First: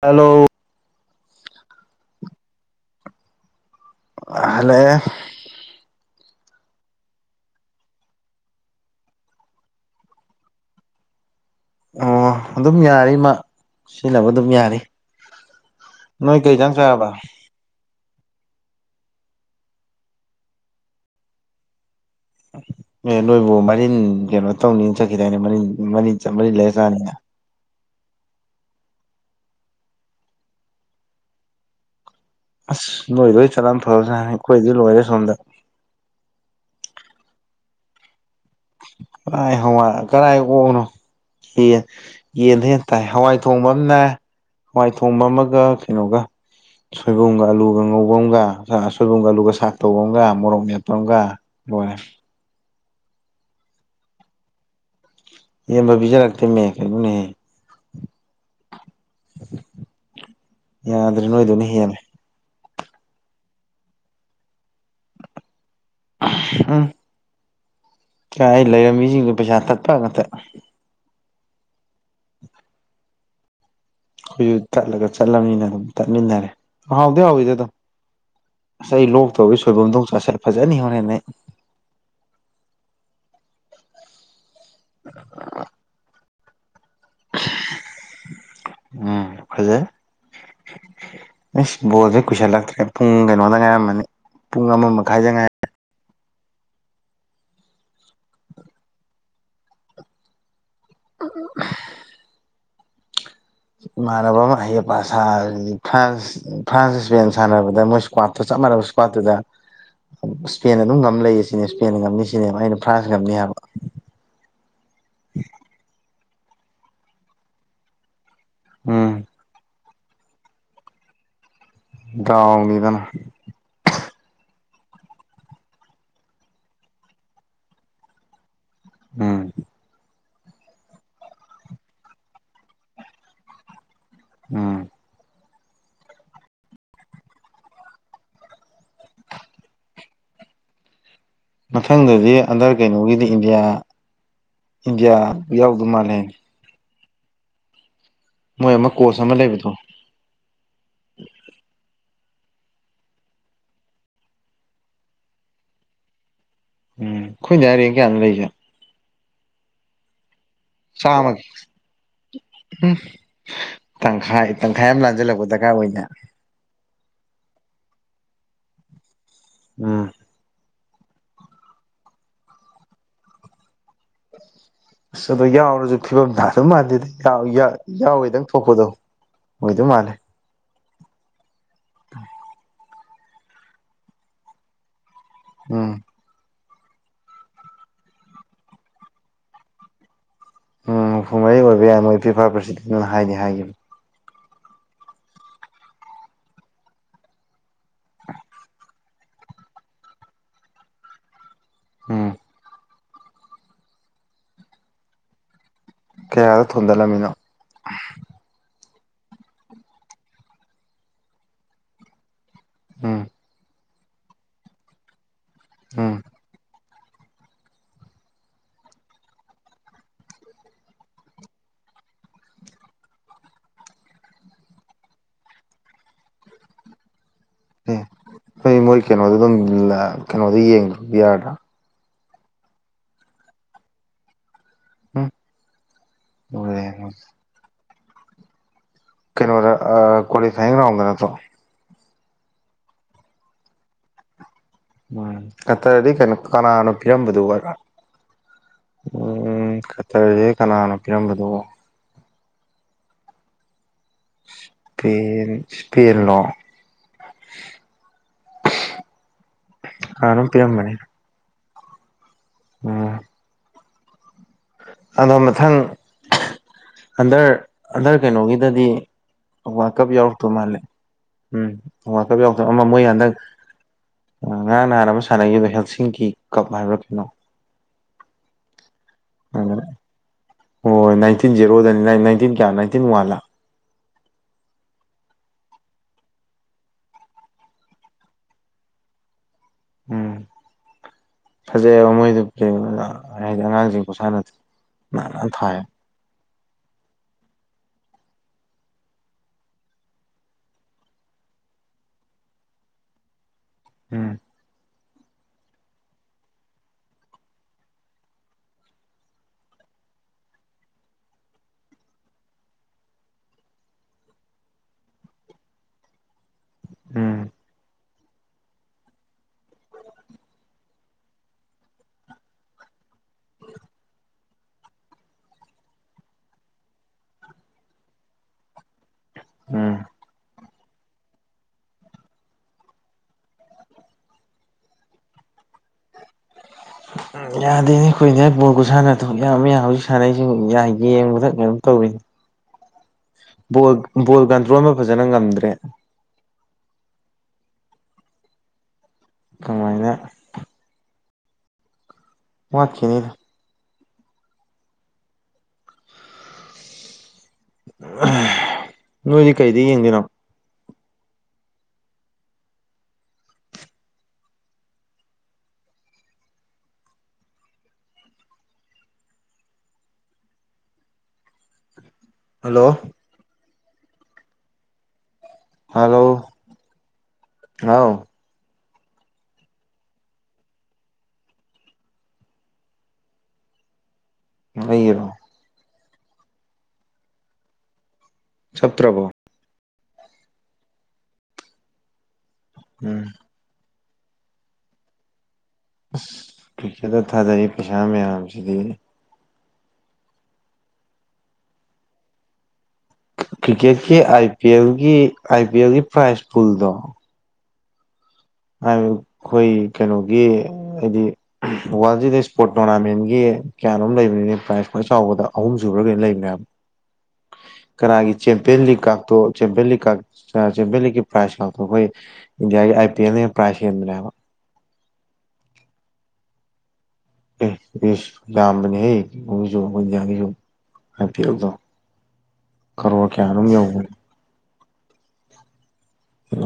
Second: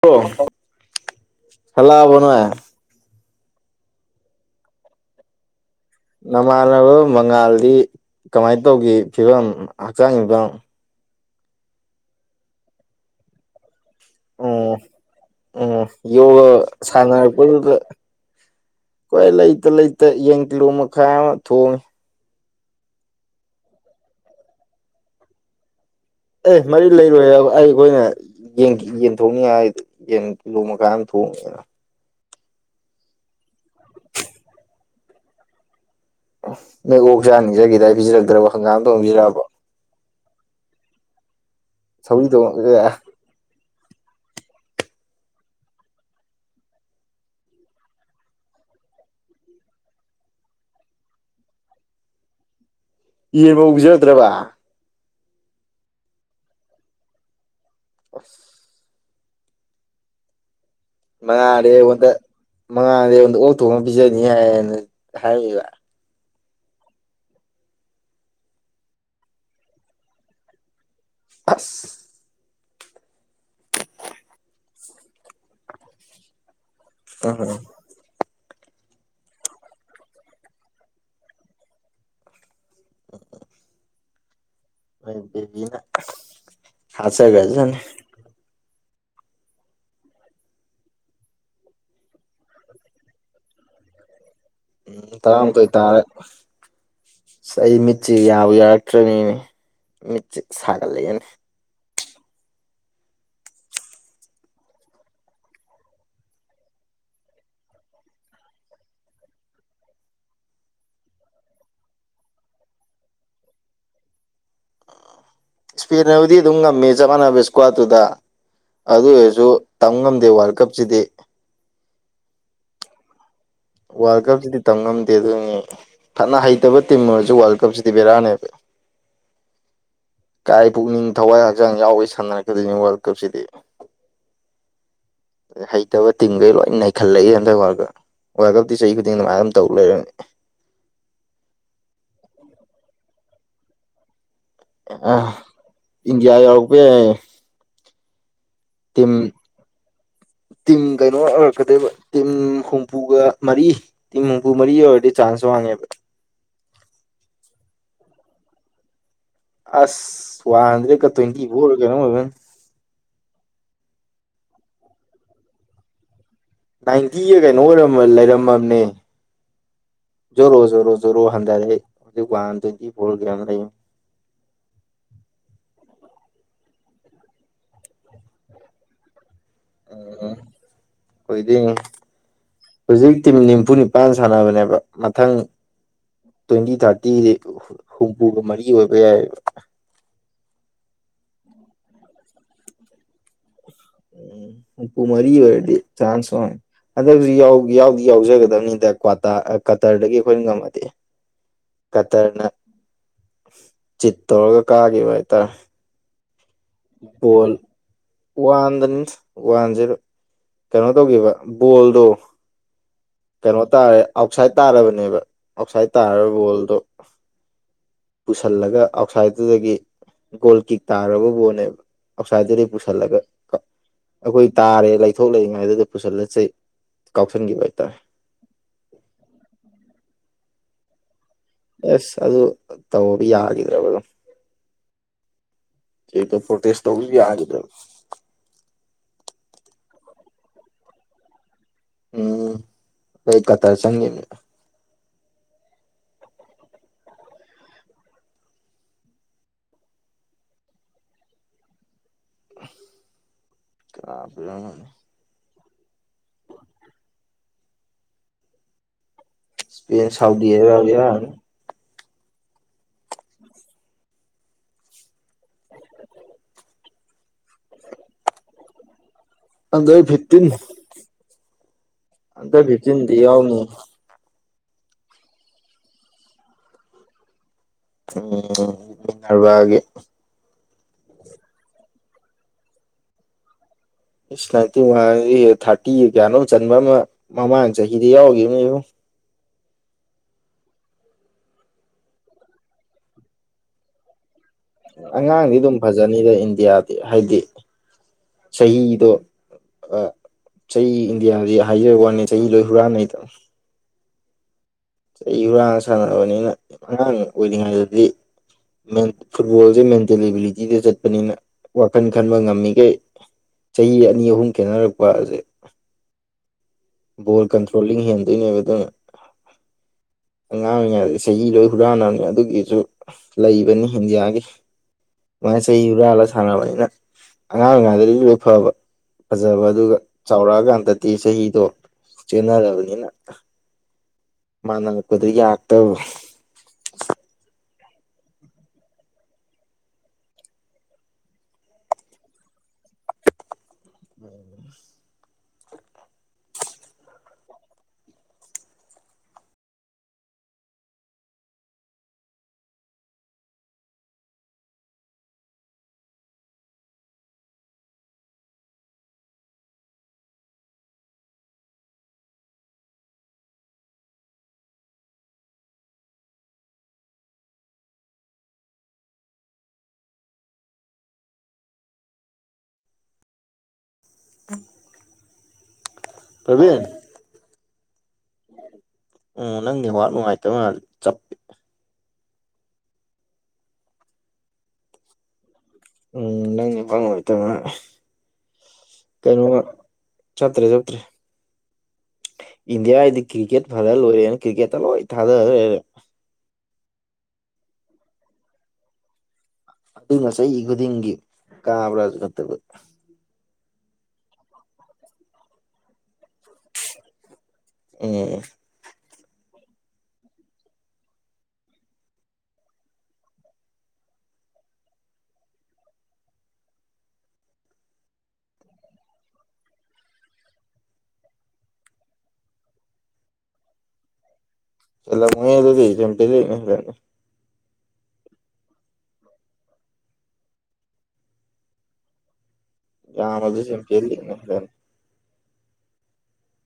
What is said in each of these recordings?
Hello ꯍꯂꯛꯑꯕꯣ ꯅꯣꯏ ꯑ ꯍꯂꯛꯑꯦ ꯅꯃꯥꯟꯅꯕ ꯃꯉꯥꯜꯗꯤ ꯀꯃꯥꯏꯅ ꯇꯧꯒꯤ ꯐꯤꯕꯝ ꯍꯛꯆꯥꯡ ꯒꯤ ꯐꯤꯕꯝ ꯑꯣ ꯑꯗꯨꯝ ꯌꯥꯔꯤꯃ ꯎꯝ ꯎꯝ ꯅꯣꯏ ꯌꯣꯒ ꯀꯩ ꯏꯟꯖꯥꯡ ꯆꯥꯔꯕ ꯁꯥꯟꯅꯔꯄꯗꯨꯗ ꯑꯈꯣꯏ ꯂꯩꯇ ꯂꯩꯇ ꯌꯦꯟ ꯀꯤꯂꯣ ꯃꯈꯥꯏ ꯑꯃ ꯊꯣꯡꯉꯤ ꯑꯦ ꯅꯣꯏꯕꯨ ꯃꯔꯤꯟ ꯀꯩꯅꯣ ꯇꯧꯅꯤ ꯆꯠꯈꯤꯗꯅꯦ ꯃꯔꯤꯟ ꯃꯔꯤꯟ ꯃꯔꯤꯟ ꯑꯦ ꯂꯩꯔ ꯃꯔꯤ ꯆꯥꯅꯤꯅ ꯂꯩꯔꯣꯏ ꯑꯩꯈꯣꯏꯅ ꯌꯦꯟ ꯌꯦꯟ ꯊꯣꯡꯅꯤꯡ ꯍꯥꯏꯗꯨ ꯀꯤꯂꯣ ꯃꯈꯥꯏ ꯑꯃ ꯊꯣꯡꯉꯤꯔꯥ ꯑꯁ ꯅꯣꯏ ꯑꯣꯏ ꯆꯠꯂꯝꯕꯅ ꯐꯕ ꯖꯥꯠꯅꯤ ꯑꯩꯈꯣꯏꯗꯤ ꯂꯣꯏꯔꯦ ꯁꯣꯝꯗ ꯅꯣꯏ ꯑꯣꯛ ꯆꯥꯅꯤ ꯆꯠꯈꯤꯗꯥꯏ ꯄꯤꯖꯔꯛꯇ꯭ꯔꯕꯣ ꯀꯥꯏ ꯍꯋꯥꯏ ꯀꯔꯥꯏ ꯑꯣꯛꯅꯣ ꯌꯦꯟ ꯁꯧꯒ꯭ꯔꯤ ꯊꯣꯡ ꯌꯦꯟꯗꯩ ꯍꯦꯟ ꯇꯥꯏ ꯍꯋꯥꯏ ꯊꯣꯡꯕ ꯑꯃꯅꯦ ꯍꯋꯥꯏ ꯊꯣꯡꯕ ꯑꯃꯒ ꯀꯩꯅꯣꯒ ꯁꯣꯏꯕꯨꯝꯒ ꯑꯂꯨꯒ ꯉꯧꯕ ꯑꯃꯒ ꯁꯣꯏꯕꯨꯝꯒ ꯑꯂꯨꯒ ꯁꯥꯥꯛ ꯇꯧꯕ ꯑꯃꯒ ꯃꯣꯔꯣꯛ ꯃꯦꯠꯄ ꯑꯃꯒ ꯂꯣꯏꯔꯦ ꯌꯦꯟꯕꯨꯛ ꯄꯤꯖꯔꯛꯇ꯭ꯔꯕ ꯌꯦꯟꯕꯨꯛ ꯄꯤꯖꯔꯛꯇꯦꯃꯦ ꯀꯩꯅꯣꯅꯦꯍꯦ ꯑꯁ [unintelligible] ꯅꯣꯏꯗꯨꯅ ꯃꯉꯥꯜꯗ ꯍꯦꯜꯂꯦ ꯑꯩꯉꯣꯟꯗ ꯃꯉꯥꯜꯅꯗ ꯑꯩꯉꯣꯟꯗ ꯑꯣꯛ ꯊꯣꯡꯉ ꯄꯤꯖꯅꯤ ꯍꯥꯏꯅ ꯍꯥꯏꯔꯛꯏꯕ [unintelligible] ꯎꯝ ꯀꯥꯏ ꯂꯩꯔꯝꯃꯤꯁꯤꯡꯗꯣ ꯄꯩꯁꯥ ꯇꯠꯄ ꯉꯥꯛꯇ ꯑꯁ ꯑꯈꯣꯏꯁꯨ ꯇꯠꯂꯒ ꯆꯠꯂꯝꯅꯤꯅ ꯑꯗꯨꯝ ꯇꯠꯃꯤꯟꯅꯔꯦ ꯍꯥꯎꯗꯤ ꯎꯝ ꯍꯥꯎꯋꯤꯗ ꯑꯗꯨꯝ ꯑꯁ ꯑꯩ ꯂꯣꯛꯇꯧꯔꯤ ꯁꯣꯏꯕꯨꯝꯗꯣ ꯑꯃꯨꯛ ꯆꯥꯁꯤꯜ ꯐꯖꯅ ꯍꯣꯔꯦꯟ ꯑꯩ ꯅꯣꯢ ꯕꯦꯕꯤꯅ ꯍꯥꯠꯆꯥꯒ꯭ꯔꯅꯤ ꯎꯝ ꯐꯖꯩ ꯏꯁ ꯕꯣꯜꯖꯦ ꯀꯨꯏꯁꯜꯂꯛꯇ꯭ꯔꯦ ꯄꯨꯡ ꯀꯩꯅꯣꯗ ꯉꯥꯏꯔꯝꯃꯅꯤ ꯄꯨꯡ ꯑꯃ ꯎꯝ ꯃꯈꯥꯏꯗ ꯉꯥꯏ ꯇꯔꯥꯃꯥꯊꯩꯏ ꯇꯥꯔꯦ ꯑꯩ ꯃꯤꯠꯁꯦ ꯌꯥꯕꯨ ꯌꯥꯔꯛꯇ꯭ꯔꯃꯤꯅꯦ ꯃꯤꯠꯁꯦ ꯁꯥꯒꯠꯂꯛꯑꯅꯦ ꯢꯃꯥꯟꯅꯕ ꯑꯃ ꯑꯍꯩ ꯑꯄꯥ ꯁꯥꯕꯖꯤꯗꯤ ꯐ꯭ꯔꯥꯟꯁ ꯐ꯭ꯔꯥꯟꯁ ꯏꯁꯄꯦꯟ ꯁꯥꯟꯅꯕꯗ ꯃꯣꯏ ꯏꯁꯀ꯭ꯋꯥꯠꯇ ꯆꯞ ꯃꯥꯟꯅꯕ ꯏꯁꯀ꯭ꯋꯥꯠꯇꯨꯗ ꯏꯁꯄꯦꯟ ꯑꯗꯨꯝ ꯉꯝ ꯂꯩꯌꯦ ꯁꯤꯅꯦ ꯏꯁꯄꯦꯟ ꯉꯝꯅꯤ ꯁꯤꯅꯤ ꯑꯩꯅ ꯐ꯭ꯔꯥꯟꯁ ꯉꯝꯅꯤ ꯍꯥꯏꯕ ꯏꯁꯄꯦꯟ ꯅꯕꯨꯗꯤ ꯑꯗꯨꯝ ꯉꯝꯃꯦ ꯆꯞ ꯃꯥꯟꯅꯕ ꯏꯁꯀ꯭ꯋꯥꯠꯇꯨꯗ ꯑꯗꯨ ꯎꯝ ꯑꯣꯏꯔꯁꯨ ꯇꯝꯕ ꯉꯝꯗꯦ ꯋꯥꯔꯜ ꯀꯞꯁꯤꯗꯤ ꯗꯥꯎꯅꯤꯗꯅ ꯋꯥꯔꯜ ꯀꯞꯁꯤꯗꯤ ꯇꯝ ꯉꯝꯗꯦ ꯑꯗꯨꯅꯤ ꯐꯠꯅ ꯍꯩꯇꯕ ꯇꯤꯝ ꯑꯣꯏꯔꯁꯨ ꯋꯥꯔꯜ ꯀꯞꯁꯤꯗꯤ ꯕꯦꯔꯥꯅꯦꯕ ꯎꯝ ꯀꯥꯏ ꯄꯨꯛꯅꯤꯡ ꯊꯋꯥꯏ ꯍꯛꯆꯥꯡ ꯌꯥꯎꯒꯩ ꯁꯥꯟꯅꯔꯛ ꯇꯣꯏꯅꯦ ꯋꯥꯔꯜ ꯀꯞꯁꯤꯗꯤ ꯎꯝ ꯍꯩꯇꯕ ꯇꯤꯝꯒꯩ ꯂꯣꯏ ꯅꯩꯈꯠꯂꯛꯏ ꯍꯟꯗꯛ ꯋꯥꯔꯜ ꯀꯞ ꯋꯥꯔꯜ ꯀꯞꯇꯤ ꯆꯍꯤ ꯈꯨꯗꯤꯡ ꯑꯗꯨꯃꯥꯏꯅ ꯑꯗꯨ ꯇꯧꯔ ꯂꯩꯔꯝꯅꯤ ꯃꯊꯪꯗꯗꯤ ꯑꯟꯗꯔ ꯀꯩꯅꯣꯒꯤꯗꯤ ꯏꯟꯗꯤꯌꯥ ꯑ ꯏꯟꯗꯤꯌꯥ ꯌꯥꯎꯗꯧ ꯃꯥꯜꯅꯦ [unintelligible] ꯃꯣꯏ ꯑꯃ ꯇꯤꯝ ꯀꯣꯁ ꯑꯃ ꯂꯩꯕꯗꯣ ꯇꯤꯝ ꯀꯩꯅꯣ ꯑꯣꯏꯔꯛꯀꯗꯣꯏꯕ ꯇꯤꯝ ꯍꯨꯝꯐꯨꯒ ꯃꯔꯤ ꯇꯤꯝ ꯍꯨꯝꯐꯨ ꯃꯔꯤ ꯑꯣꯏꯔꯗꯤ ꯆꯥꯟꯁ ꯋꯥꯡꯉꯦꯕ ꯎꯝ ꯈꯣꯏ [unintelligible] ꯀꯌꯥꯅꯣ ꯂꯩꯁꯦ ꯑꯁ ꯋꯥꯟ ꯍꯟꯗ꯭ꯔꯦꯗꯀ ꯆꯥꯝꯃꯒꯤ ꯇ꯭ꯋꯦꯟꯇꯤ ꯐꯣꯔ ꯀꯩꯅꯣ ꯑꯣꯏꯕꯅꯤ ꯎꯝ ꯇꯪꯈꯥꯏ ꯇꯪꯈꯥꯏ ꯑꯃ ꯂꯥꯟꯖꯜꯂꯛꯄ ꯗꯔꯀꯥꯔ ꯑꯣꯏꯅ ꯅꯥꯏꯟꯇꯤꯒ ꯀꯩꯅꯣ ꯑꯣꯏꯔ ꯂꯩꯔꯝꯃꯃꯦ ꯎꯝ ꯖꯣꯔꯣ ꯖꯣꯔꯣ ꯖꯔꯣ ꯍꯟꯊꯔꯦ ꯍꯧꯖꯤꯛ ꯋꯥꯟꯇ꯭ꯋꯦꯟꯇꯤ ꯐꯣꯔ ꯀꯌꯥꯅꯣ ꯂꯩ ꯑꯁ ꯑꯗꯣ ꯌꯥꯎꯔꯁꯨ ꯐꯤꯕꯝ ꯇꯥꯗꯧ ꯃꯥꯟꯗꯦꯗ [unintelligible] ꯌꯥꯎꯋꯦꯗꯪ ꯊꯣꯛꯄꯗꯣ ꯑꯣꯏꯗꯨ ꯃꯥꯜꯂꯦ ꯑꯣꯏꯗꯤꯡ [inaudible] ꯍꯧꯖꯤꯛ ꯇꯤꯝ ꯅꯤꯝꯐꯨ ꯅꯤꯄꯥꯟ ꯁꯥꯟꯅꯕꯅꯦꯕ ꯃꯊꯪ ꯎꯝ ꯇ꯭ꯋꯦꯟꯇꯤ ꯊꯥꯔꯇꯤ ꯍꯨꯝꯐꯨꯒ ꯃꯔꯤ ꯑꯣꯏꯕ ꯌꯥꯏꯑꯦꯕ ꯎꯝ ꯍꯨꯝꯐꯨ ꯃꯔꯤ ꯑꯣꯏꯕ ꯌꯥꯏ ꯃꯣꯏ ꯐꯤꯐꯥ ꯄ꯭ꯔꯁꯤꯗꯦꯟꯅ ꯍꯥꯏꯗꯤ ꯍꯥꯏꯒꯤꯝ ꯍꯨꯝꯄꯨꯨ ꯃꯔꯤ ꯑꯣꯏꯔꯥꯗꯤ ꯆꯥꯟꯁ ꯋꯥꯡ ꯑꯗꯨ ꯌꯥꯎꯗꯤ ꯌꯥꯎꯖꯒꯗꯧꯅꯤꯗ ꯀ꯭ꯋꯥꯇꯥ ꯀꯇꯔꯗꯒꯤ ꯑꯈꯣꯏꯅ ꯉꯝꯃꯗꯤ ꯎꯝ ꯀꯇꯔꯅ ꯆꯤꯠ ꯇꯧꯔꯒ ꯀꯥꯈꯤꯕ ꯍꯥꯏꯇꯥ ꯀꯌꯥꯗ ꯊꯣꯝꯗꯠꯂꯝꯃꯤꯅꯣ ꯋꯥꯟꯗꯅꯤ ꯋꯥꯟ ꯖꯔꯣ ꯀꯩꯅꯣ ꯇꯧꯒꯤꯕ ꯕꯣꯜꯗꯣ ꯎꯝ ꯀꯩꯅꯣ ꯇꯥꯔꯦ ꯑꯥꯎꯠꯁꯥꯏꯠ ꯇꯥꯔꯕꯅꯦꯕ ꯑꯥꯎꯠꯁꯥꯏꯠ ꯎꯝ ꯇꯥꯔꯕ ꯕꯣꯜꯗꯣ [inaudible] ꯄꯨꯁꯜꯂꯒ ꯑꯥꯎꯠꯁꯥꯏꯠꯇꯨꯗꯒꯤ ꯒꯣꯜ ꯀꯤꯛ ꯇꯥꯔꯕ ꯕꯣꯜꯅꯦꯕ ꯑꯥꯎꯠꯁꯥꯏꯗꯗꯤ ꯄꯨꯁꯤꯜꯂꯒ ꯑꯈꯣꯏ ꯇꯥꯔꯦ ꯂꯩꯊꯣꯛ ꯂꯩꯔꯤꯉꯥꯏꯗꯨꯗ ꯄꯨꯁꯜꯂꯁ ꯀꯥꯎꯁꯟꯈꯤꯕ ꯍꯥꯏꯇꯥꯔꯦ ꯑꯣꯏ ꯃꯣꯏ ꯀꯩꯅꯣꯗ ꯑꯗꯨꯝ ꯀꯩꯅꯣꯗ ꯌꯦꯡꯗ ꯌꯥꯗ꯭ꯔꯥ ꯑꯦꯁ ꯑꯗꯨ ꯇꯧ ꯌꯥꯈꯤꯗ꯭ꯔꯕ [unintelligible] [unintelligible] [unintelligible] ꯄ꯭ꯔꯣꯇꯦꯁ ꯎꯝ [unintelligible] ꯌꯥꯈꯤꯗꯕ ꯀꯩꯅꯣꯔ ꯑ ꯀꯣꯂꯤꯐꯥꯢꯡ ꯔꯥꯎꯟꯗ ꯅꯠꯇꯣ ꯎꯝ [unintelligible] ꯎꯝ ꯀꯠꯇꯔꯗꯤ ꯀꯩꯅꯣ ꯀꯅꯥꯅꯣ ꯄꯤꯔꯝꯕꯗꯨ [unintelligible] ꯎꯝ ꯀꯇꯔꯁꯦ ꯀꯅꯥꯅꯣ ꯄꯤꯔꯝꯕꯗꯣ [unintelligible] ꯄꯦꯟ ꯁꯄꯦꯟꯂꯣ ꯏꯁꯄꯦ ꯁꯥꯎꯗꯤ ꯀꯅꯥꯅꯣꯝ ꯄꯤꯔꯝꯕꯅꯤ ꯑꯦꯔꯕꯤꯌꯥ ꯎꯝ ꯑꯗꯣ ꯃꯊꯪ ꯍꯟꯗꯔ ꯍꯟꯗꯔ ꯀꯩꯅꯣꯒꯤꯗꯗꯤ ꯋꯥꯜ ꯑꯟꯗꯔ ꯀꯞ ꯐꯤꯐꯇꯤꯟ ꯌꯥꯎꯔꯛꯇꯧ ꯃꯥꯜꯂꯦ ꯎꯝ ꯋꯥꯜ ꯀꯞ ꯌꯥꯎꯔꯛꯇꯣ ꯑꯟꯗꯔ ꯑꯃ ꯃꯣꯏ ꯐꯤꯐꯇꯤꯟꯗꯤ ꯍꯟꯗꯛ ꯌꯥꯎꯅꯤ ꯉꯔꯥꯡ ꯅꯍꯥꯟ ꯑꯃ ꯁꯥꯟꯅꯈꯤꯕ ꯍꯦꯜꯁꯤꯡꯒꯤ ꯀꯞ ꯍꯥꯏꯕ꯭ꯔꯥ ꯀꯩꯅꯣ ꯎꯝ ꯃꯤꯟꯅꯔꯕꯒꯤ ꯑꯗꯨꯅ ꯍꯣꯏ ꯅꯥꯏꯇꯤꯟ ꯖꯦꯔꯣꯗꯅꯤ ꯅꯥꯏꯟꯇꯤꯟ ꯀꯌꯥ ꯅꯥꯏꯟꯇꯤꯟ ꯋꯥꯟꯂ [unintelligible] ꯊꯥꯔꯇꯔꯤꯒ ꯀꯌꯥꯅꯣꯝ ꯆꯟꯕ ꯑꯃ ꯃꯃꯥꯡ ꯆꯍꯤꯗ ꯌꯥꯎꯒꯤꯕ [unintelligible] ꯎꯝ ꯐꯖꯩꯑꯦꯕ ꯃꯣꯏꯗꯨ ꯄ꯭ꯂꯦ ꯍꯥꯏꯗꯤ ꯑꯉꯥꯡꯁꯤꯡ ꯈꯨꯁꯥꯟꯅꯗꯣ ꯅꯥꯟ ꯅꯥꯟ ꯑꯉꯥꯡꯗꯤ ꯑꯗꯨꯝ ꯊꯥꯏ ꯐꯖꯅꯤꯗ ꯏꯟꯗꯤꯌꯥꯗꯤ ꯍꯥꯏꯗꯤ ꯆꯍꯤꯗꯣ ꯑ ꯆꯍꯤ ꯏꯟꯗꯤꯌꯥꯁꯤ ꯍꯥꯏꯖꯕ ꯋꯥꯅꯤ ꯆꯍꯤ ꯂꯣꯏ ꯍꯨꯔꯥꯟꯅꯩꯗꯅ ꯎꯝ꯫ ꯆꯍꯤ ꯍꯨꯔꯥꯡ ꯁꯥꯟꯔꯕꯅꯤꯅ ꯑꯉꯥꯡ ꯑꯣꯏꯔꯤꯉꯩꯗꯗꯤ ꯐꯨꯠꯕꯣꯜꯁꯦ ꯃꯦꯟꯇꯦꯜ ꯑꯦꯕꯤꯂꯤꯇꯤꯗ ꯆꯠꯄꯅꯤꯅ ꯋꯥꯈꯟ ꯈꯟꯕ ꯉꯝꯃꯤꯈꯩ ꯆꯍꯤ ꯑꯅꯤ ꯑꯍꯨꯝ ꯈꯦꯠꯅꯔꯛꯄ ꯑꯁꯦ ꯕꯣꯜ ꯎꯝ ꯀꯟꯇ꯭ꯔꯣꯂꯤꯡ ꯍꯦꯟꯗꯣꯏꯅꯦ ꯕꯗꯔ ꯑꯉꯥꯡ ꯑꯣꯏꯔꯤꯉꯩ ꯆꯍꯤ ꯂꯣꯏ ꯍꯨꯔꯥꯟꯅꯕꯅꯤ ꯑꯗꯨꯒꯤꯁꯨ ꯂꯩꯕꯅꯤ ꯏꯟꯗꯤꯌꯥꯒꯤ ꯑꯗꯨꯃꯥꯏꯅ ꯆꯍꯤ ꯍꯨꯔꯥꯜꯂꯒ ꯁꯥꯟꯅꯕꯅꯤꯅ ꯑꯉꯥꯡ ꯑꯣꯏꯉꯥꯡꯗꯗꯤ ꯂꯣꯏ ꯐꯕ ꯐꯖꯕ ꯎꯝ ꯑꯗꯨꯒ ꯆꯥꯎꯔꯛꯑꯀꯥꯟꯗꯗꯤ ꯆꯍꯤꯗꯣ ꯆꯦꯟꯅꯔꯕꯅꯤꯅ ꯃꯥ ꯅꯉꯛꯄꯗ ꯌꯥꯔꯛꯇꯕ ꯎꯝ ꯌꯥꯗꯦꯅꯦ ꯑꯈꯣꯏꯢꯟꯗꯤꯌꯥ ꯕꯣꯜ ꯈꯨꯁꯥꯅꯗꯣ ꯌꯥꯝ ꯌꯥ ꯍꯧꯖꯤꯛ ꯁꯥꯟꯅꯔꯤꯁꯨ ꯌꯥꯏ ꯌꯦꯡꯕꯗ ꯀꯩꯅꯣꯝ ꯇꯧꯋꯤꯅꯦ ꯕꯣꯜ ꯕꯣꯜ ꯀꯟꯇ꯭ꯔꯣꯜꯗꯣ ꯐꯖꯅ ꯉꯝꯗ꯭ꯔꯦ ꯀꯃꯥꯏꯅ ꯋꯥꯠꯈꯤꯅꯤ ꯅꯣꯏꯗꯤ ꯀꯩꯗꯤ ꯌꯦꯡꯗꯣꯏꯅꯣ ꯍꯜꯂꯣ [inaudible] ꯍꯜꯂꯣ ꯄ꯭ꯔꯕꯤꯟ ꯍꯥꯎ ꯎꯝ ꯅꯪ ꯅꯦꯋꯥꯛ ꯅꯨꯡꯉꯥꯏꯇꯕ ꯃꯥꯜꯂꯤ ꯆꯞꯄꯤ [unintelligible] ꯎꯝ ꯅꯪ ꯐꯡ [unintelligible] ꯆꯠꯇ꯭ꯔꯕꯣ ꯆꯠꯇ꯭ꯔꯦ ꯆꯠꯇ꯭ꯔꯦ ꯏꯟꯗꯤꯌꯥ ꯗꯤ ꯎꯝ ꯀ꯭ꯔꯤꯀꯦꯠ ꯐꯥꯖꯔ ꯂꯣꯏꯔꯦꯅ ꯀ꯭ꯔꯤꯀꯦꯠꯇ ꯂꯣꯏ ꯊꯥꯗ ꯂꯩꯔꯦ ꯑꯁ ꯀꯤꯀꯦꯠꯇ ꯊꯥꯗꯛꯏ ꯄꯩꯁꯥ ꯃꯌꯥꯝꯁꯤꯗꯤ ꯑꯗꯨꯅ ꯆꯍꯤ ꯈꯨꯗꯤꯡꯒꯤ ꯀꯥꯕ꯭ꯔꯥ ꯅꯠꯇꯕ ꯀ꯭ꯔꯤꯛꯀꯦꯠꯀꯤ I P algae I P algae prize ꯄꯨꯨꯜꯗꯣ ꯎꯝ ꯑ ꯍꯥꯏꯕ ꯑꯈꯣꯏ ꯀꯩꯅꯣꯒꯤ ꯍꯥꯏꯗꯤ ꯋꯥꯔꯜꯁꯤꯗ ꯏꯁꯄꯣꯔꯠ ꯇꯣꯔꯅꯥꯃꯦꯟꯒꯤ ꯀꯌꯥꯅꯣꯝ ꯂꯩꯕꯅꯤꯅꯦ ꯄ꯭ꯔꯥꯏꯖ ꯈ꯭ꯋꯥꯢ ꯆꯥꯎꯕꯗ ꯑꯍꯨꯝ ꯁꯨꯨꯕꯗꯔ ꯀꯣꯏꯅ ꯂꯩꯕꯅꯦꯕ ꯀꯅꯥꯒꯤ ꯆꯦꯝꯄꯤꯌꯟ ꯂꯤꯒ ꯀꯇꯣ ꯆꯦꯝꯄꯤꯌꯟ ꯂꯤꯛ ꯆꯦꯝꯄꯤꯌꯟ ꯂꯤꯛꯀꯤ ꯄ꯭ꯔꯥꯏꯖ ꯉꯇ ꯑꯩꯈꯣꯏ ꯏꯟꯗꯤꯌꯥꯒꯤ ꯑꯥꯏ ꯄꯤ ꯑꯦꯜꯅ ꯄ꯭ꯔꯥꯏꯖ ꯍꯦꯟꯕꯅꯦꯕ ꯍꯦꯂꯝꯒꯅꯤ ꯑꯗꯨꯗꯤ ꯌꯥꯝ ꯄꯤ ꯂꯩ ꯑꯦ ꯂꯝꯕꯅꯤꯁꯨꯣ ꯍꯖꯁꯨ [unintelligible] ꯍꯥꯏꯐꯦꯦꯜꯗꯣ ꯀꯔꯣ ꯀꯌꯥꯅꯣ ꯌꯥꯝꯃꯕꯗ ꯆꯦꯝꯄꯤꯌꯟ ꯌꯧꯕꯅꯦ ꯂꯤꯛꯅ ꯍꯦꯜꯂꯅꯤ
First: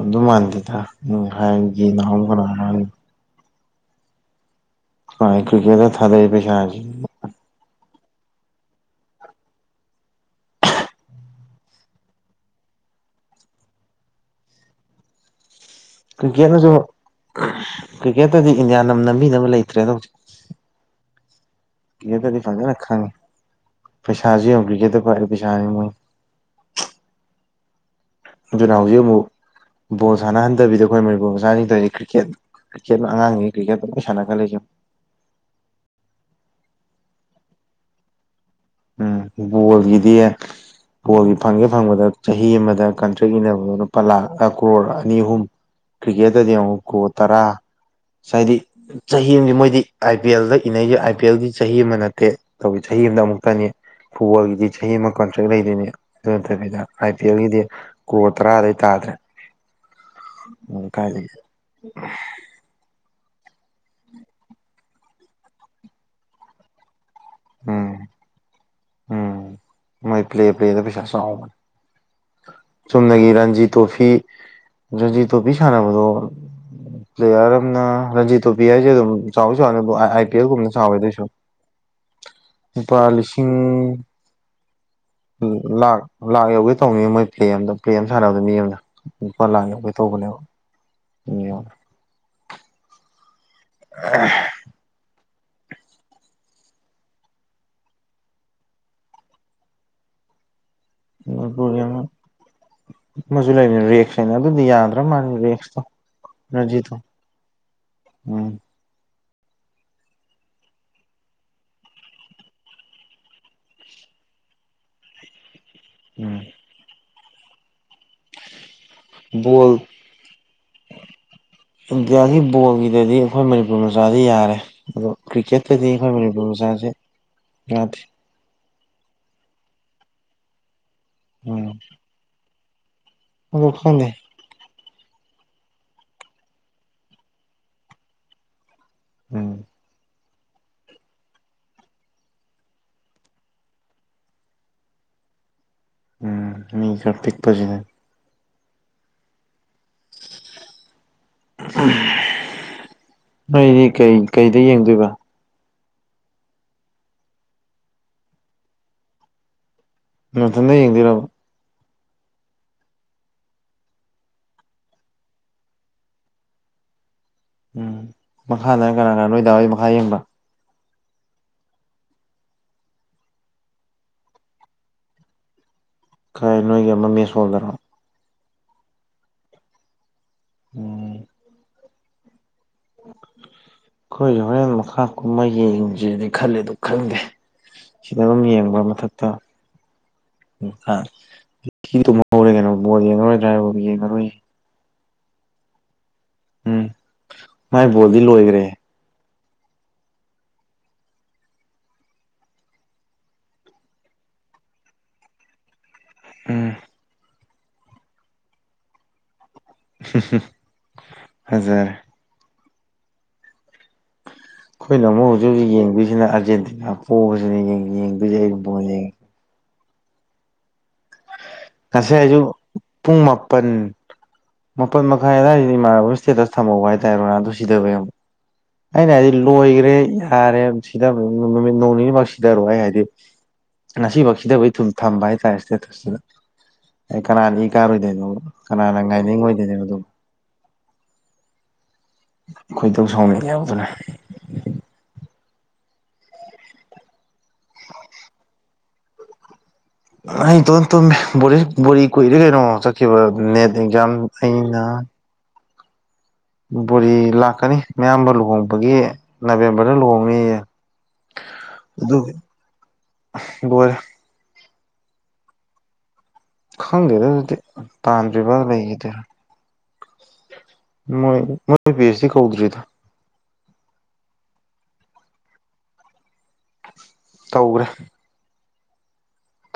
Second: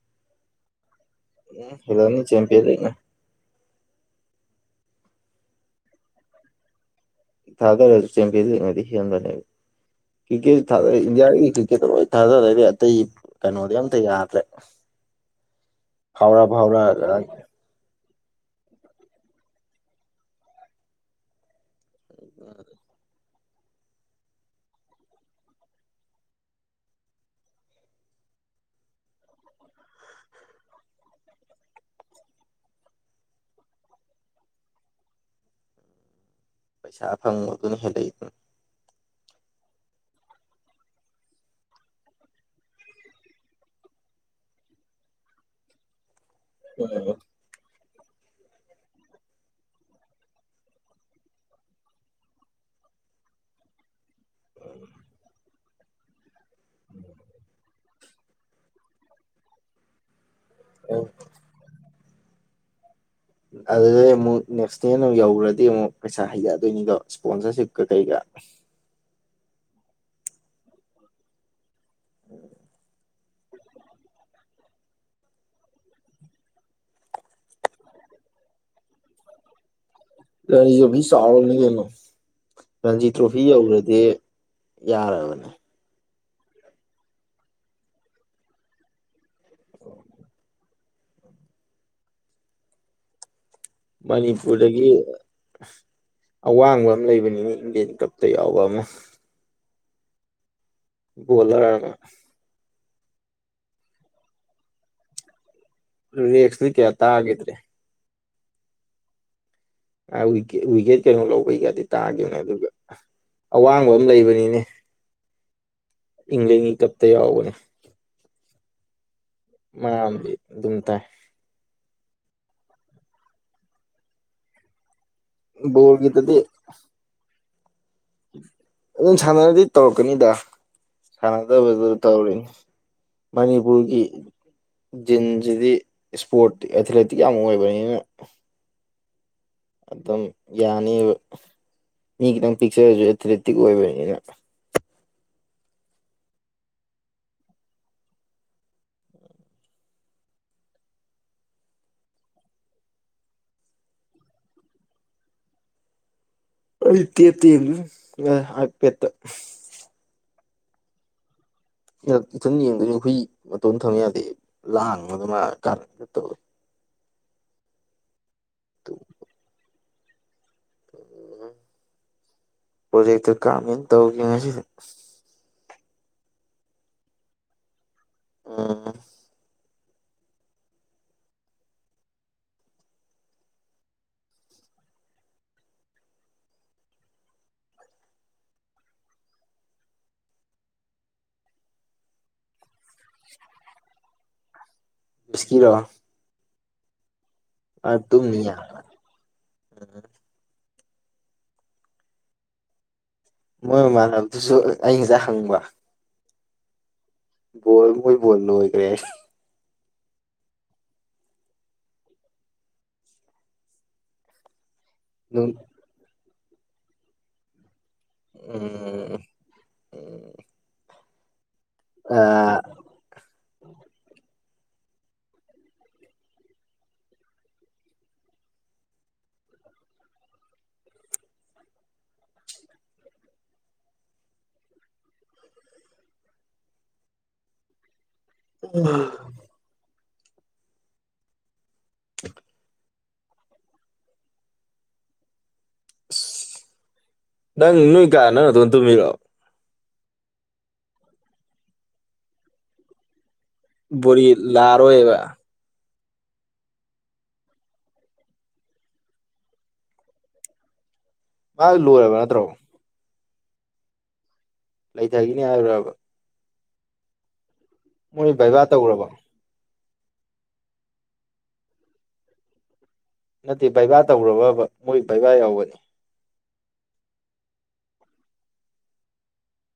ꯑꯗꯨ ꯃꯥꯟꯗꯗ ꯎ ꯎꯝ ꯍꯦꯜꯂꯅꯤ ꯆꯦꯝꯄꯤꯌꯟ ꯍꯥꯏꯒꯤꯔꯅꯤ ꯂꯤꯛꯅ ꯄꯥꯏ ꯀꯨꯄꯦꯗ ꯊꯗꯩ ꯄꯩꯁꯥ ꯍꯥꯏ ꯊꯥꯗꯔꯁꯨ ꯆꯦꯟꯕꯤꯗꯔꯤꯉꯗꯤ ꯍꯦꯟꯕꯅꯦꯕ ꯀꯤꯔꯤꯀꯦꯠ ꯊꯥꯔꯦ ꯏꯟꯗꯤꯌꯥꯒꯤ ꯀꯤꯀꯦꯠꯇ ꯂꯣꯏ ꯊꯥꯗꯔꯦ ꯑꯇꯩ ꯀꯩꯅꯣꯗꯤ ꯑꯝꯇ ꯌꯥꯗ꯭ꯔꯦ ꯐꯥꯎꯔ ꯀꯔ꯭ꯤꯀꯦꯠꯅꯖꯨ ꯐꯥꯎꯔꯛꯑꯒ ꯀ꯭ꯔꯤꯀꯦꯠꯇꯗꯤ ꯏꯟꯗꯤꯌꯥꯅꯝ ꯅꯝꯕꯤꯅꯕ ꯂꯩꯇ꯭ꯔꯦ ꯍꯧꯖꯤꯛ ꯀ꯭ꯔꯤꯛꯀꯦꯠꯇꯗꯤ ꯐꯖꯅ ꯈꯪꯉꯤ ꯄꯩꯁꯥꯁꯨ ꯌꯦꯡꯉꯣ ꯀꯤꯛꯀꯦꯠꯇ ꯀꯋꯥꯔ ꯄꯩꯁꯥꯅꯤ ꯃꯣꯏ ꯑꯗꯨꯅ ꯍꯧꯖꯤꯛ ꯑꯃꯨꯛ ꯕꯣꯜ ꯁꯥꯟꯅꯍꯟꯗꯕꯤꯗ ꯑꯩꯈꯣꯏ ꯃꯅꯤꯄꯨꯔ ꯃꯆꯥꯅꯤꯗꯧꯅꯤ ꯀ꯭ꯔꯤꯛꯀꯦꯠ ꯀ꯭ꯔꯤꯀꯦꯠ ꯑꯉꯥꯡꯉꯩ ꯀ꯭ꯔꯤꯀꯦꯠꯇ ꯂ ꯁꯥꯟꯅꯒ ꯂꯩꯁꯦ ꯄꯩꯁꯥ ꯐꯪꯕ ꯑꯗꯨꯅ ꯍꯦꯜꯂꯛꯏꯗꯅ ꯎꯝ ꯕꯣꯜꯒꯤꯗꯤ ꯕꯣꯜꯒꯤ ꯐꯪꯒꯦ ꯐꯪꯕꯗ ꯆꯍꯤ ꯑꯃꯗ ꯀꯟꯇ꯭ꯔꯦꯛ ꯏꯟꯅꯕꯗ ꯂꯨꯄꯥ ꯂꯥꯛ ꯀ꯭ꯔꯣꯔ ꯑꯅꯤ ꯑꯍꯨꯝ ꯀ꯭ꯔꯤꯀꯦꯠꯇꯗꯤ ꯑꯃꯨꯛ ꯀꯣ ꯇꯔꯥ ꯉꯥꯏꯗꯤ ꯆꯍꯤ ꯑꯃ ꯃꯣꯏꯗꯤ ꯑꯥꯏ ꯄꯤ ꯑꯦꯜꯗ ꯏꯅꯩꯁꯦ ꯑꯥꯏ ꯄꯤ ꯑꯦꯜꯒꯤ ꯆꯍꯤ ꯑꯃ ꯅꯠꯇꯦ [unintelligible] ꯀꯅꯤ ꯐꯨꯠꯕꯣꯜꯒꯤꯗꯤ ꯆꯍꯤ ꯑꯃ ꯀꯟꯇ꯭ꯔꯦꯛ ꯂꯩꯗꯣꯏꯅꯤ ꯑꯗꯨ ꯅꯠꯇꯕꯤꯗ ꯑꯥꯏ ꯄꯤ ꯑꯦꯜꯒꯤꯗꯤ ꯀꯔꯣꯔ ꯇꯔꯥꯗꯩ ꯇꯥꯗ꯭ꯔꯦ ꯎ ꯀꯥꯏ ꯑꯗꯨꯗꯩ ꯑꯃꯨꯛ ꯅꯦꯛꯁꯅꯦꯜ ꯑꯃꯨꯛ ꯌꯧꯈ꯭ꯔꯗꯤ ꯑꯃꯨꯛ ꯄꯩꯁꯥ ꯍꯩꯔꯛꯑꯗꯣꯏꯅꯤꯗꯣ ꯏꯁꯄꯣꯟꯁꯔꯁꯤꯞꯀ ꯎꯝ ꯀꯩꯀꯥ꯫ ꯎꯝ ꯃꯣꯏ ꯄ꯭ꯂꯦ ꯄ꯭ꯂꯦꯗ ꯄꯩꯁꯥ ꯆꯥꯎꯕꯅꯤ ꯆꯨꯝꯅꯒꯤ ꯔꯟꯖꯤ ꯇꯣꯐꯤ꯫ ꯖꯤ ꯇꯣꯄꯤ ꯁꯥꯅꯕꯗꯣ꯫ ꯄ꯭ꯂꯦꯔ ꯑꯃꯅ ꯔꯟꯖꯤ ꯇꯣ ꯄꯤ ꯍꯥꯏꯁꯦ ꯑꯗꯨꯝ ꯆꯥꯎ [unintelligible] ꯔꯥꯟꯖꯤ ꯆꯥꯎꯋꯦ ꯇ꯭ꯔꯣꯐꯤ ꯑꯗꯨꯏꯁꯨ ꯆꯥꯎꯔꯕꯅꯤ ꯀꯩꯅꯣ ꯂꯨꯄꯥ ꯔꯥꯟꯖꯤ ꯇ꯭ꯔꯣꯐꯤ ꯌꯧꯔꯗꯤ ꯌꯥꯔꯕ꯫ ꯂ ꯂꯥꯛ ꯌꯧꯒꯦ ꯇꯧꯅꯤꯡꯉ ꯃꯣꯏ ꯄ꯭ꯂꯦ ꯑꯗ ꯄ꯭ꯂꯦ ꯑꯃ ꯁꯥꯟꯅꯕꯗꯣ ꯃꯤ ꯑꯃꯗ꯫ ꯂꯨꯄꯥ ꯂꯥꯛ ꯌꯧꯒꯦ ꯇꯧꯕꯅꯦꯕ [unintelligible] ꯃꯅꯤꯄꯨꯔꯗꯒꯤ [unintelligible] ꯑꯋꯥꯡꯕ ꯑꯃ ꯂꯩꯕꯅꯤꯅ ꯏꯟꯗꯤꯌꯥꯟ ꯀꯞꯇ ꯌꯥꯎꯕ ꯑꯃ꯫ ꯃꯅꯤꯄꯨꯒꯤ ꯑꯃ ꯂꯩꯕꯅꯤ ꯔꯦꯛꯁ ꯍꯥꯏꯅ ꯑꯗꯨꯗꯤ ꯌꯥꯗ꯭ꯔ ꯃꯥꯜꯜꯂꯤ ꯔꯦꯛꯁꯇꯣ꯫ ꯔꯦꯛꯇꯨꯗꯤ ꯀꯌꯥ ꯔꯟꯖꯤꯠꯇꯣ ꯇꯥꯈꯤꯗ꯭ꯔꯦ꯫ ꯎꯝ ꯋꯤꯀꯦꯠ ꯀꯩꯅꯣ ꯂꯧꯕꯩꯒꯗꯤ ꯇꯥꯈꯤꯕꯦꯅꯦ ꯑꯗꯨꯒ꯫ ꯑꯋꯥꯡꯕ ꯑꯃ ꯂꯩꯕꯅꯤꯅꯦ ꯎꯝ ꯏꯪꯂꯦꯟꯒꯤ ꯀꯞꯇ ꯌꯥꯎꯕꯅꯦ꯫ ꯕꯣꯜ ꯃꯥ ꯑꯃꯗꯤ ꯑꯗꯨꯝ ꯇꯥꯏ꯫ ꯏꯟꯗꯤꯌꯥꯒꯤ ꯕꯣꯜꯒꯤꯗꯗꯤ ꯑꯩꯈꯣꯏ ꯃꯅꯤꯄꯨꯔ ꯃꯆꯥꯗꯤ ꯌꯥꯔꯦ ꯑꯗꯣ ꯀ꯭ꯔꯤꯀꯦꯠꯇꯗꯤ ꯑꯩꯈꯣꯏ ꯕꯣꯜꯒꯤꯗꯗꯤ ꯃꯅꯤꯄꯨꯔ ꯃꯖꯥꯁꯦ ꯌꯥꯗꯦ꯫ ꯑꯗꯨꯝ ꯁꯥꯟꯅꯔꯗꯤ ꯇꯧꯔꯛꯀꯅꯤꯗ ꯎꯝ ꯁꯥꯟꯅꯗꯕꯗꯨ ꯇꯧꯔꯤꯅꯤ꯫ ꯑꯗꯣ ꯃꯅꯤꯄꯨꯔꯒꯤ ꯈꯪꯗꯦ ꯖꯤꯝꯁꯤꯗꯤ ꯏꯁꯄꯣꯔꯠ ꯑꯦꯊꯂꯦꯇꯤꯌꯥꯃꯨꯛ ꯑꯣꯏꯕꯅꯤꯅ꯫ ꯎꯝ ꯑꯗꯨꯝ ꯌꯥꯅꯤꯕ ꯃꯤ ꯈꯤꯇꯪ ꯄꯤꯛꯆꯔꯁꯨ ꯑꯦꯊ꯭ꯂꯦꯇꯤꯛ ꯑꯣꯏꯕꯅꯤꯅ꯫ ꯎꯝ ꯃꯤ ꯈꯔ ꯄꯤꯛꯄꯁꯤꯅꯦ [unintelligible] ꯅꯣꯏꯗꯤ ꯀꯩ ꯀꯩꯗ ꯌꯦꯡꯗꯣꯏꯕ ꯑꯩꯗꯤ ꯇꯦꯞ ꯇꯦꯞꯇ ꯌꯦꯡꯗꯣꯏꯅꯤ ꯑꯥꯏ ꯄꯦꯠꯇ꯫ ꯅꯊꯟꯗ ꯌꯦꯡꯗꯣꯏꯔꯣ꯫ ꯏꯊꯟ ꯌꯦꯡꯗꯣꯏꯅꯦ ꯍꯨꯏ ꯃꯇꯣꯟ ꯊꯝ ꯌꯥꯗꯦ ꯂꯥꯡꯕꯗ [unintelligible] ꯎꯝ ꯃꯈꯥ ꯅ ꯀꯅꯥ ꯀꯅꯥ ꯅꯣꯏ ꯗꯥꯋꯥꯏ ꯃꯈꯥ ꯌꯦꯡꯕ꯫ [unintelligible] ꯄꯣꯖꯦꯛꯛꯇ ꯀꯥꯝ ꯏ ꯇꯧ ꯉꯁꯤꯗꯤ꯫ ꯈꯥꯏ ꯅꯣꯏꯒꯤ ꯑꯃ ꯃꯤ ꯁꯣꯜꯗꯔꯣ꯫ ꯑꯣ ꯎꯝ ꯑꯩꯈꯣꯏ ꯍꯣꯔꯦꯟ ꯃꯈꯥ ꯀꯨꯝꯕ ꯌꯦꯡꯁꯤꯦꯗꯤ ꯈꯜꯂꯦ ꯑꯗꯨ ꯈꯟꯗꯦ꯫ ꯁꯤꯗ ꯑꯗꯨꯝ ꯌꯦꯡꯕ ꯃꯊꯛꯇ ꯎꯤꯗꯨ ꯍꯧꯧꯔꯦ ꯀꯩꯅꯣ ꯃꯕꯣꯔ ꯌꯦꯡꯉꯔꯣꯏ ꯗ꯭ꯔꯥꯏꯚꯔꯗꯨ ꯌꯦꯡꯉꯔꯣꯏ꯫ [unintelligible] ꯀꯤꯔꯣ ꯎꯝ ꯃꯥꯏ ꯑ ꯕꯣꯜꯗꯤ ꯇꯨꯝꯃꯤ ꯂꯣꯏꯈ꯭ꯔꯦ ꯃꯣꯏꯃꯥꯟꯅꯕꯗꯨꯁꯨ ꯑꯩ ꯉꯁꯥꯏ ꯍꯪꯕ꯫ ꯎꯝ ꯕꯣꯏ ꯃꯣꯏ ꯕꯣꯜꯅ ꯂꯣꯏꯒꯔꯦ ꯍꯨꯝ ꯍꯨꯝ ꯐꯖꯔꯦ꯫ ꯑꯩꯈꯣꯏꯅ ꯑꯃꯨꯛ ꯍꯧꯖꯤꯛ ꯅꯨꯡ ꯍꯧꯖꯤꯛ ꯌꯦꯡꯗꯣꯏꯁꯤꯅ ꯑꯥꯔꯖꯦꯟꯇꯤꯅꯥ ꯄꯣꯛꯑꯕꯁꯤꯅ ꯌꯦꯡꯗꯣꯏꯁꯦ ꯑꯩ ꯑꯗꯨ ꯃꯣꯏ ꯌꯦꯡꯉꯦ꯫ ꯎꯝ ꯉꯁꯤ ꯑ ꯑꯩꯁꯨ ꯄꯨꯡ ꯃꯥꯄꯜ ꯃꯥꯄꯜ ꯃꯈꯥꯏ ꯑꯗꯨꯋꯥꯏꯁꯤ ꯏꯃꯥꯟꯅꯕ ꯁ꯭ꯇꯦꯇꯁ ꯊꯝꯍꯧꯕ ꯍꯥꯏꯇꯥꯔꯣ ꯅ ꯑꯗꯨ ꯁꯤꯗꯕ ꯌꯦ ꯑꯃꯨ ꯑꯩꯅ ꯍꯥꯏꯗꯤ ꯂꯣꯏꯒ꯭ꯔꯦ ꯌꯥꯔꯦ ꯁꯤꯗꯕꯗꯨ ꯅꯨꯃꯤꯠ ꯅꯣꯡ ꯅꯤꯅꯤꯃꯛ ꯁꯤꯗꯔꯣ ꯑꯩ ꯍꯥꯏꯗꯤ ꯉꯁꯤꯚꯧ ꯁꯤꯗꯕꯩ ꯊꯨꯝ ꯊꯝꯕ ꯍꯥꯏꯇꯥꯔꯦ ꯁꯇꯦꯇꯁ ꯇꯅ ꯑꯩ ꯀꯅꯥꯅ ꯏꯀꯥꯔꯣꯏꯗꯣꯏꯅꯣꯕ ꯀꯅꯥꯅ ꯉꯥꯏꯅꯤꯡꯉꯣꯏꯗꯣꯏꯅꯣꯕ ꯑꯗꯨꯕꯣ [inaudible] ꯇꯣꯢꯗꯧ ꯁꯥꯎꯅꯤꯡꯉꯦꯕ ꯑꯗꯨꯅ ꯅꯪ ꯅꯣꯏ ꯀ ꯅꯪ ꯅꯇꯣꯟ ꯇꯨꯝꯃꯤꯔꯣ ꯑꯩꯇꯣꯟ ꯇ ꯕꯣꯔꯤꯁ ꯕꯣꯔꯤ ꯀꯨꯏꯔꯦ ꯀꯩꯅꯣ ꯆꯠꯈꯤꯕ ꯅꯦꯠ ꯑꯦꯛꯖꯥꯝ ꯕꯣꯔꯤ ꯑꯩꯅ ꯂꯥꯛꯑꯔꯣꯏꯕ ꯕꯣꯔꯤ ꯂꯥꯛꯀꯅꯤ ꯃꯌꯥꯝꯕ ꯂꯨꯍꯣꯡꯕꯒꯤ ꯅꯕꯦꯝꯕꯔꯗ ꯂꯨꯍꯣꯡꯅꯤꯌꯦ ꯃꯥ ꯂꯣꯏꯔꯕ ꯑꯗꯨꯒꯤ ꯅꯠꯇ꯭ꯔꯣ ꯂꯣꯏꯔꯦ ꯂꯩꯗꯒꯤꯅꯤ ꯍꯥꯏꯕ꯭ꯔꯥꯕ ꯈꯪꯗꯦꯗ ꯑꯗꯨꯗꯤ ꯃꯣꯏ ꯇꯥꯟꯗ꯭ꯔꯤꯕꯥ ꯕꯩꯕꯥ ꯇꯧꯈ꯭ꯔꯕ ꯂꯩꯈꯤꯗꯣꯏꯔꯥ ꯃꯣꯏ ꯃꯣꯢꯏ ꯄꯤ ꯑꯩꯛꯁ ꯗꯤ ꯀꯧꯗ꯭ꯔꯤꯗ ꯅꯠꯇꯦ ꯕꯩꯕꯥ ꯇꯧꯒ꯭ꯔꯕꯥꯕ ꯃꯣꯏ ꯕꯩꯕꯥ ꯌꯥꯎꯕꯅꯤ ꯇꯧꯒ꯭ꯔꯦ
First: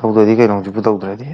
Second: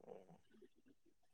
ꯇꯧꯗ꯭ꯔꯗꯤ ꯀꯩꯅꯣ ꯍꯧꯖꯤꯛꯨꯄꯨ ꯇꯧꯗ꯭ꯔꯗꯤ